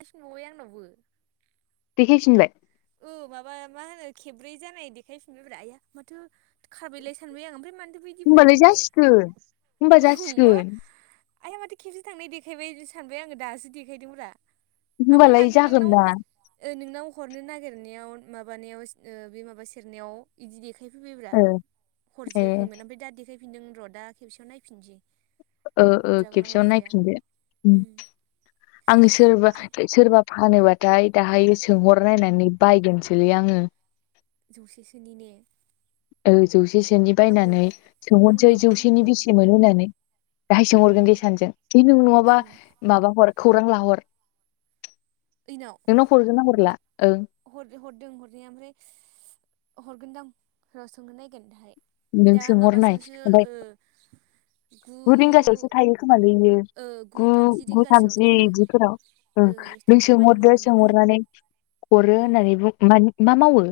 आरो सोंबावबाय आंनावबो। देखायफिनबाय। ओ माबा मा होनो खेबब्रै जानाय देखायफिनबायब्रा आया माथो खारबायलाय सानबाय आं ओमफ्राय मानोथो बिदि होमबालाय फैदोंथाय जासिगोन होमबा औ माबा जासिगोन आया माथो खेबसे थांनाय देखायबाय सानबाय आङो, दासो देखायदोंब्रा। ओमफ्राय होमबालाय मानोथो जागोन नोंनाव ना ओ नोंनाव हरनो नागिरनायाव माबानायाव ओ बे माबा सेरनायाव इदि देखायफैबायब्रा ओ ए हरजायाखैमोन ओमफ्राय दा देखायफिनदों र' दा खेबसेयाव नायफिनसै। ओ ओ हरजागोन ना खेबसेयाव हरजाया नायफिनदो उम आङो सोरबा आरो सोरबा फानोबाथाय दाहायो उम सोंहरनायनानै बायगोनसोलै आङो। जौसेसोनि ने? औ जौसेसोनि आंबो बायनानै आंबो सोंहरसै जौसेनि आंबो बेसे मोनो होननानै। दाहाय उम सोंहरगोन उम दे सानैजों है नों नङाबा ओं माबाहर खौरां लाहर। यैनाव? नोंनाव हरगोना हरला ओं। हर हरदों हरनाया ओमफ्राय हरगोनदां र' सोंहर नायगोन दाहाय। नों दा सोंहरनाय माबासोआवसो ओमफाय ओ गु रिंगासोआवसो थायो खोमालै बियो ओ गु थामजि गु रिंगासोआवसो थामजि थायो इदिफोराव। उम ओं इयावसो नों थायो खामानि सोंहरदो मावोनो ना सोंहरनानै उम हरो होननानै बुं मानि मा मावो?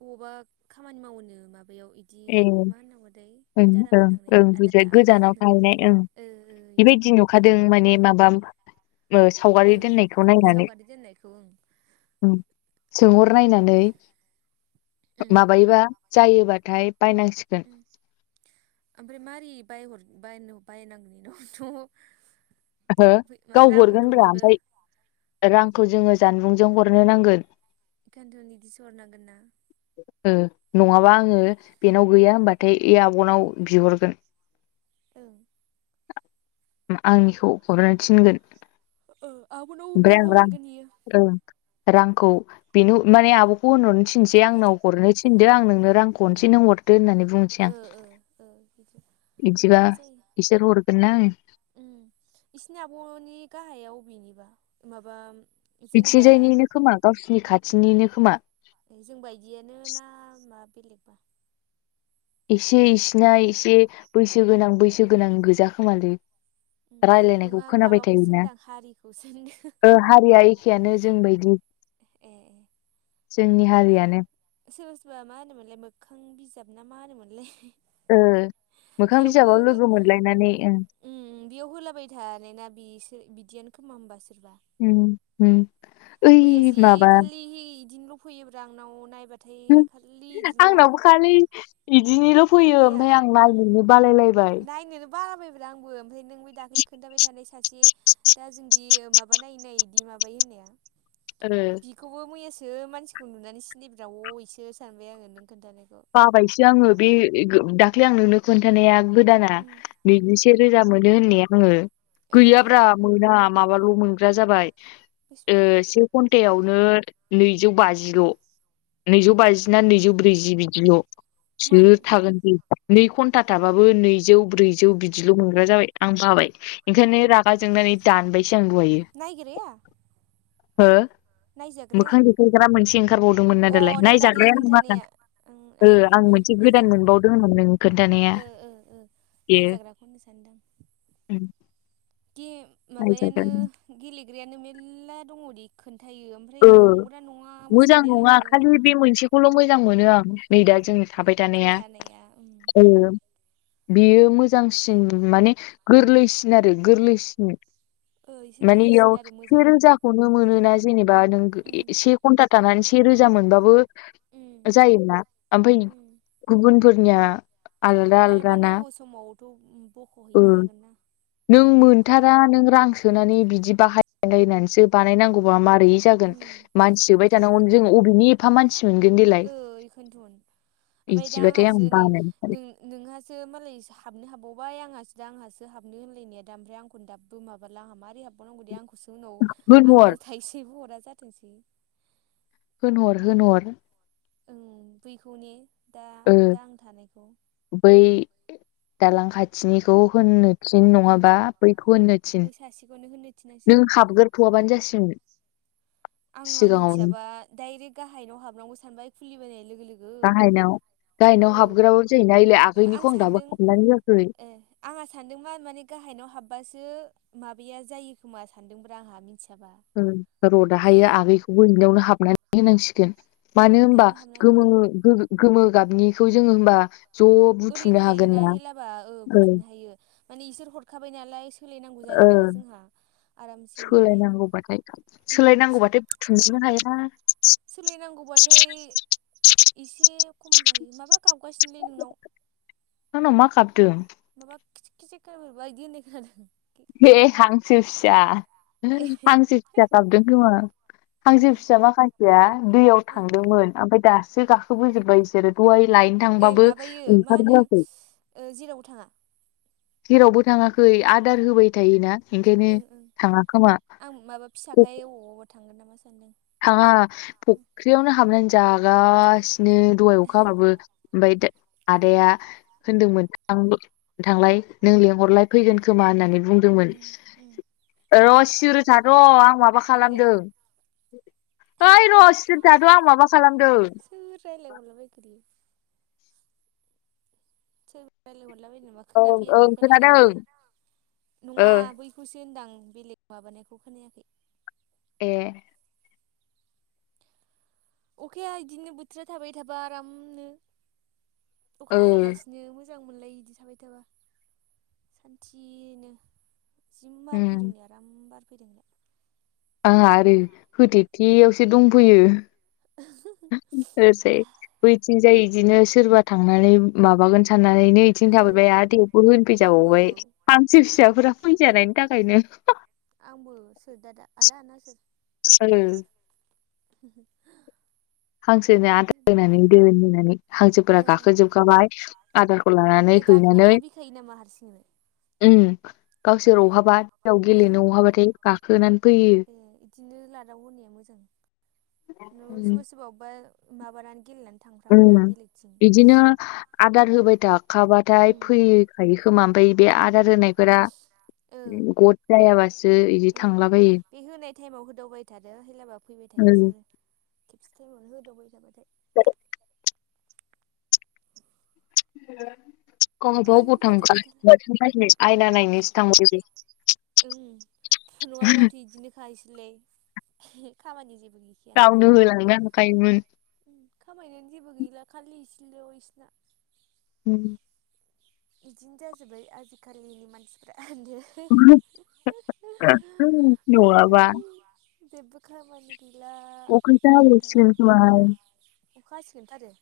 अबावबा खामानि मावोनो माबायाव इ दि ए मा होननांगौथाय ओं इटारामन ओं थांनाय बि ओं बुजिबाय आदाया गोजानाव थाहैनाय ओं ओ ओ इयाव बेबायदि खोमा। नुखादों माने माबा ओ सावगारि ओं दोननायखौ नायनानै सावगारि दोननायखौ ओं। उम सोंहरनायनानै उम माबायोबा जायोबाथाय बायनांसिगोन। [inaudible] ओमफ्राय मारै बायहर बायनो बायनांगौ इनावथ'? हो गाव हरगोनब्रा ओमफाय रांखौ जोङो जानबुंजों हरनो नांगोन। इखायन्थ' इदिसो हरनांगोनना। ओ नङाबा आङो बेनाव गैया होमबाथाय ए आब'नाव बिहरगोन। ओं। आंनिखौ हरनो थिनगोन। ओ आब'नावबो बिहरबा हरगोन इयो। ओंओ रांखौ बिनु माने आब'खौ होनहरनो थिनसै आंनाव हरनो थिनदो आं नोंनो रांखौ हरनोसै नों हरदो होननानै बुं ओ ओ ओ बिदि बिदिबा बिदिबाबो जायो ना बिसोर हरगोन ना आं उम इसिनि आब'नि गाहाया अबेनिबा माबाम बिथिंजायनिनो खोमा गावसोरनि खाथिनिनो खोमा ए जों बायदिआनो ना मा बेलेगबा इसे इसिना एसे बैसो गोनां बैसो गोनां गोजा खोमालै उम रायलायनायखौ नङा खोनाबाय माबाखौसो थायोना होनदां हारिखौसो होनदो ओ हारिया एखेयानो जोंबायदि ए ए जोंनि हारियानो सोरबा सोरबा मा होनोमोनलाय मोखां बिजाब ना मा होनो मोनलाय? ओ मोखां बिजाबाव लोगो मोनलायनानै ओ उम उम बेयाव होलाबाय थानाय ना बिसो बिदियानो खोमा होमबा सोरबा उम उम मैया जि खालि इदिनोल' फैयोब्रा आंनाव नायबाथाय खालि इदिल' आंनावबो खालि इदिनोल' फैयो मैया ओमफाय आं लाजियो नायनोनो बाबाय ब्रा आंबो ओमफाय नों बे दाखलै खोन्थाबाय थानाय सासे दा जोंदि माबा नायै नायै दि माबायो होननाया आरो बिखौबो मैयासो मानसिखौ नुनानै सिनायब्रा अ इसो सानबाय आङो नों खोन्थानायखो बाबायसो आङो बे ए गो दाख्लै आं नोंनो खोन्थानाया गोदाना उम उम नैजिसे रोजा मोनो होननाया आङो ओ ओ गैयाब्रा मोना माबाल' मोनग्रा जाबाय ओ बेसेबां से घन्टायावनो नैजौ बाजिल' नैजौ बाजिना नैजौ ब्रैजि बिदिल' मानो सोर थागोन बि नै घन्टा थाबाबो नैजौ ब्रैजौ बिदिल' मोनग्रा जाबाय आं बाबाय ओंखायनो राग गा जोंनानै दानबायसो आं दहैयो नायग्राया हो नायजाग्राया मोखां देखायग्रा मोनसे ओंखारबावदोंमोन ना अ दालाय नों दाख्लि नायजाग्राया नङा खोन्थानाया दां ओं ओ आं मोनसे गोदान नायजाग्राखौनो मोनबावदों होनहरदों खोन्थानाया ओ ओ ओ बेयो नायजाग्राखौनो सानदों। उम दे माबायानो नायजागोन गेलेग्रायानो मेरला दङ दि खोन्थायो ओ ओमफाय है नंगौना नङा आंबो सानलायलाङो। खौल' मोजां मोनो आं नै दा जों थाबाय जों थानाया उम ओं नोम बेयो मोजांसिन माने गोरलैसिन आरो गोरलैसिन। ओ एसे माने गोरलैसिन इयाव आरो मोजां से रोजाखौनो होमबालाय मोनोना जेने बा नों गो उम ए एसे घन्टा थानानै से रोजा मोनबाबो उम जायोना ओमफाय उम गुबुन फोरनिया मालाबा नांगौ समावथ' उम ओ बख'हैनो हागोन ना नों खुनुरुखुम मोनथारा नों रां सोनानै बिदि बाहायलायनानैसो बानायनांगौबा मारै जागोन उम मानसि सोबाय थानांगौ जों अबेनि एफा मानसि मोनगोन देलाय ओ इखोनथन ओमफाय दा बिदिबाथाय आं आंहासो नै बानो ओंखारो नों नोंहासो मालायस हाबनो हाबावबाय आंहासो दा आंहासो हाबनो होनलायनाया दा ओमफ्राय आंखौनो दाब बो माबाला आंहा माबोरै हाबबावनांगौ दे आंखौसो उनाव आंनो होनहर थाइसेबो हरा जाथोंसै। होनहर होनहर ओं बैखौने दा ओ दा आं थानायखौ बै दालां खाथिनिखौ होननो थिन उम नङाबा बैखौ होननो थिन ओइ सासेखौनो होननो नों थिनांसिगोन हाबगोर थआबानो जासैमोन। आंहा मिथियाबा डाइरेक्ट गाहायनाव हाबनांगौ सानबाय खुलिबोनाय लोगो लोगो। गाहायनाव ओ गाहायनाव हाबगोराबाबो जायोना एैलाय आगैनिखौ आं दाबो खालामनानै होयाखै। ए आंहा सानदों मा माने गाहायनाव हाबबासो माबाया जायो खोमा सानदोंब्रा आंहा मिथियाबा। उम र दाहायो आगैखौबो इनियावनो हाबनानै होनांसिगो गोन उम मानो होमबा इनावनो हाबनानै गोमो होदो गो गोमो गाबनिखौ जोङो होमबा ज' ओरैनो बुथुमनो हागोन थायोना ना हेलाबा ओ बुथुमनो हायो माने इसोर हरखाबाय नालाय। सोलायनांगौ जाला ओ नालाय जोंहा आरामसे मोनबाय उम सा थुंस' हायोना सोलायनांगौबाथाय एसे खम जाहैयो माबा गाबगासिनोलै नोंनाव। आंनाव मा गाबदों? माबा खिथिख खिथिख बायदि होननाय खोनादों। ए हांसो फिसा ए हांसो फिसा गाबदों खोमा ए हांसो फिसा माखासेया दैयाव ओं थांदोंमोन ओमफाय दासो गाखोबोजोबबाय बिसोरो। दहाय लायनो ए थांबाबो माबायो मा होनो ओंखारबोआखै। ओ जेरावबो थाङा जेरावबो थाङाखै आदार होबाय थायोना। ओंखायनो ओं ओं थाङा खोमा आं माबा फिसाखाय अबावबा थांगोन नामा सानदों। थाङा फख्रियावनो हाबनानै जागासिनो दहाइ अखा हाबाबो। ओमफाय दा आदाया उम होनदोंमोन थांलाय नों लेंंहरलाय फैगोन खोमा होननानै बुं दोंमोन उम उम र' फैदों सिरि थाथ'आं माबा फैदों खालामदों। ओइ र' सिरि थाथ'आं माबा खालामदों। होआ रायलाय हरला बायखायो सोर रायलायहरलाबायनोबा ओं खोनाफैयाखै ओं खोनादों खोनानायालाय ओ नङा बै सो होनदांं बेलेग माबानायखौ खोनायाखै। ए। अखाया इदिनो बोथोरा थाबाय थाबा आरामनो ओ अखा हायालासिनो मोज मोजां मोनलायो बिदि थाबाय थाबा सान्थिनो। जि मार उम फैदोंलै आराम बार फैदों। आंहा आरो होथेथियावसो दंफैयो ओर जाय बैथिंजाय बिदिनो सोरबा थांनानै माबागोन साननानैनो बिथिं ओ थाफैबाय आरो बेयावबो आंबो होनफैजाबावबाय हांसो फिसाफोरा फैजानायनि थाखायनो आंबो सोर दा- दा आदा ना सोर? सोर? [unintelligible] हांसोनो आदार होनानै आदाफोरा दोननानै हांसोफोरा ओ ओ गाखोजोबखाबाय आदार ए गाखोनानै थाफैखायो नामा हारसिंनो ओम गावसोर ए ओ अहाबा दैयाव गेलेनो अहाबाथाय गाखोनानै फैयो। ए इदिनो लादाव होनाया मोजां न सोरबा सोरबा अबबा माबानानै गेलेनानै थांफ्राङोना बेलेग इदिनो आदार होबाय थाखाबाथाय फैखायो खोमा ओमफाय बे उम आदार होनायफोरा गथ जायाबासो इदि ओं थांलाबायो बे होनाय टाइमाव होदावबाय थादो होलाबा फैबाय थायो इसोरो। खेबसेटाइमावनो होदावबाय थाबाथाय। जादो। गावहाबा अबाव आयौ माथो थांखो गैथारला आयना नायनोसो थांबाय बि। ओं नङाबा माथो बिदिनोखा इसोरलाय खामानि जेबो गै गावनो होलांनो हाखायोमोन। उम खामायनियानो जेबो गैला खालि इसेल' इसिना। उम इदिनो जाजोब्बाय आजिखालिनि मानसिफ्रा होनदो। उम नंङाबा। जेब्बो खामानि गैला अखासो ओरैनो हाबावसिगोन थाबायथा। खोमाहाय अखा हासिगोनथ'आरो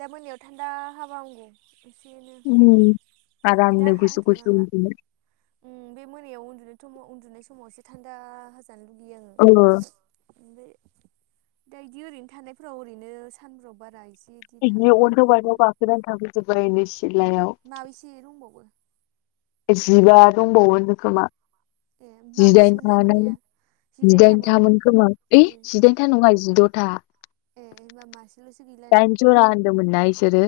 दा मोनायाव थान्दा हाबा हामगौ एसेनो। उम दा आरामनो गुसु गुसु हाथ'नांला उन्दुनो। उम बे मोनायाव उन्दुनाय थमाव उन्दुनाय समाव एसे थान्दा हाजानो लुगैयो आङो। ओ ओमफाय दा इदि ओरैनो थानायफोराव ओरैनो सानफ्राव बारा इसे जि अनथाव बाथाव गाखोनानै थाफैजोब्बाय एनै सिलायाव। माबैसे दंबावो? जिबा दंबावो होनदों खोमा ए जिदाइन माबैसेमोन खामोननानो। लाबोनाया जिदाइनथामोन खोमा ओइ ए जिदाइनथा नङा जिद'था। ए होमबा मास दाइनजरा होन्दोंमोनना इसोरो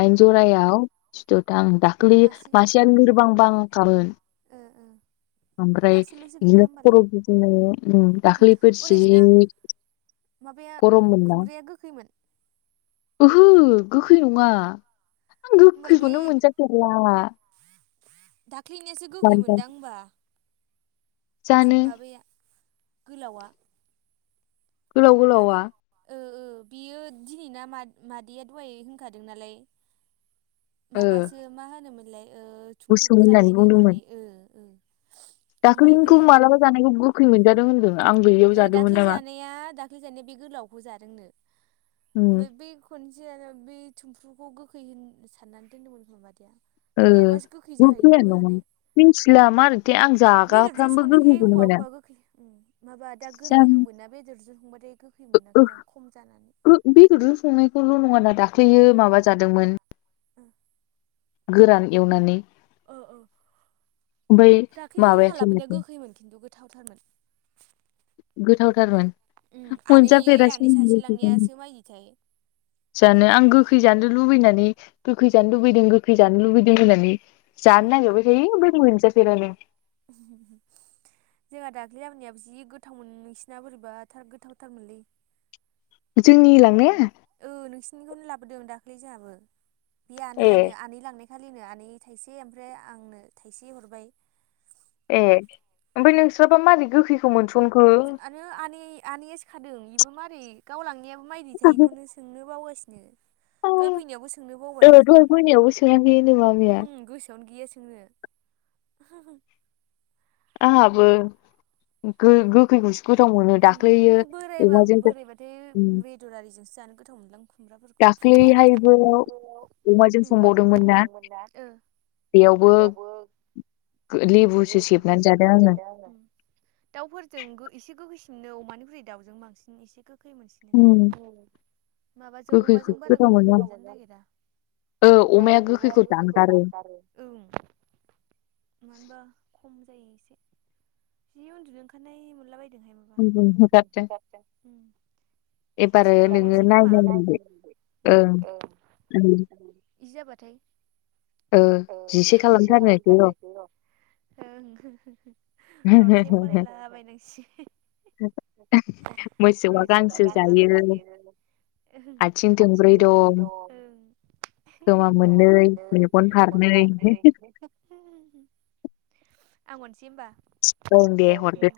ओ जिद'था ओं दाख्लैयो मासेयानो लोरबां बां खामोन। ओ ओ। ओमफ्राय मासेल'सो गैला इदिनो खर' होमबालाय गिदिङो उम दाख्लैफोर अ नोंसिना सिरिनि माबाया खुमब्राया गोखैमोन? ओहो गोखै नङा आं होमबालाय बै गोखैखौनो मोनजाफेरला। दाख्लैनियासो मानोबा गोखैमोनदां होमबा। थु जानो माबाया गोलावा। गोलाव गोलावा। दाख्लै ओ ओ बियो दिनैना मा-मादैया दहाय होनखादों नालाय। ओ माबासो मा होनोमोनलाय ओ गुसु थुमफ्रुखौ जानायनो बुंदोंमोन होननानै ओ ओ। होमबालाय दाख्लैनिखौ गोखै मालाबा जानायखौ गोखै मोनजादों होनदों। आं गैयियाव ओ जादोंमोन दाख्लै नामा जानाया दाख्लै जानाया बे गोलावखौ जादोंनो उम ओमफ्राय बै खनसे आरो बे थुमफ्रुखौ गोखै होन सानना दोनदोंमोन मादैया। ओ देरबासो गोखै जाहैनोबो गोखैयानो हानाय नङा मिथिला मारैथाय आं बेदरजों जागाफ्रामबो संनायखाय गोखैखौनो अवा मोना अखा गोखै माबा दा गोरलै जानो हांमोन ना बेदरजों संबाथाय गोखै ओ मोनाखैदां खम जानानै। बेदरजों संनायखौल नङाना दाख्लैयो माबा जादोंमोन। आ। गोरान एवनानै ओ ओ ओमफाय दाख्लै जोंहा माबायाखै लाबोनाया माथो गोखैमोन खिन्थु गोथावथारमोन। गोथावथारमोन उम आनै ओइ आनै सासे मोनजाफेरासैनो। लांनायासो मायदिथाय जानो आं गोखै जानो लुबैनानै गोखै जानो लुबैदों गोखै जा लुबैदों होननानै उम जानो नागिरबाय थायो ओमफ्राय मोनजा फेरानो। [inaudible] जोंहा दाख्लै लाबोनायाबो जि गोथावमोन नोंसिना बोरैबा गोथावथारमोनलै। जोंनि लांनाया ओ नोंसिनिखौनो लाबोदों दाख्लै जोहाबो बे ए आनैयानो आनै लांनाय खालिनो आनै थाइसे ओमफ्राय आंनो थाइसे हरबाय। ए ओमफ्राय नोंस्राबा मारै गोखैखो मोनसनखो नो आनै आनैआसो खादों इबो मारै गाव लांनायाबो मायदि थाय इखौनो सो सोंनो बावगासिनो ओ दहाय फैनायावबो सोंनो बावबाय दहाय मोनायावबो सो [unintelligible] उमहो गोसोआवनो गैया सोंनो। आहाबो। गो गोखैखौसो गोथाव मोनो ओम दाख्लैयो अमाजों उम। दुदालिजोंसो जानो गोथाव मोनलां। खुमब्राफोरखौ दाख्लैहायबो दाख्लैहाय बैयाव अमाजों संबावदोंमोन ना ओ। बेयावबो लिबुसो सिबनानै जादों आङो। दाउफोरजों गो एसे गोखैसिननो अमानिफ्राइ दाउजों बांसिन एसे गोखै उम मोनसि माबाजों गोखैखौ अमाजों बारा गोथाव गोखै मोनो मोनजानो नागिरा। ओ अमाया गोखैखौ दानगारो। ओं मानोबा खम जायो एसे जि उन्दु ओंखा बानाय मोनला बायदोंहाय उन्दुनो होगारदों माबा [unintelligible] एबारो खेबसे नोङो हरबावनोसै नामा नायनांगोन ने ओं ओ ओं यि जाबाथाय ओ जिसे एसे खालामथारनोसै र' खालामथारनो र। ओं रनसाय फरायला बायनांसि हो र आं इसे फरायहरला जायो बायनोसै। आथिं थोंब्रै दं ओं खोमा मोननै मेगन फारनै [unintelligible] आं हरनोसै होनबा? ओं दे हरदो।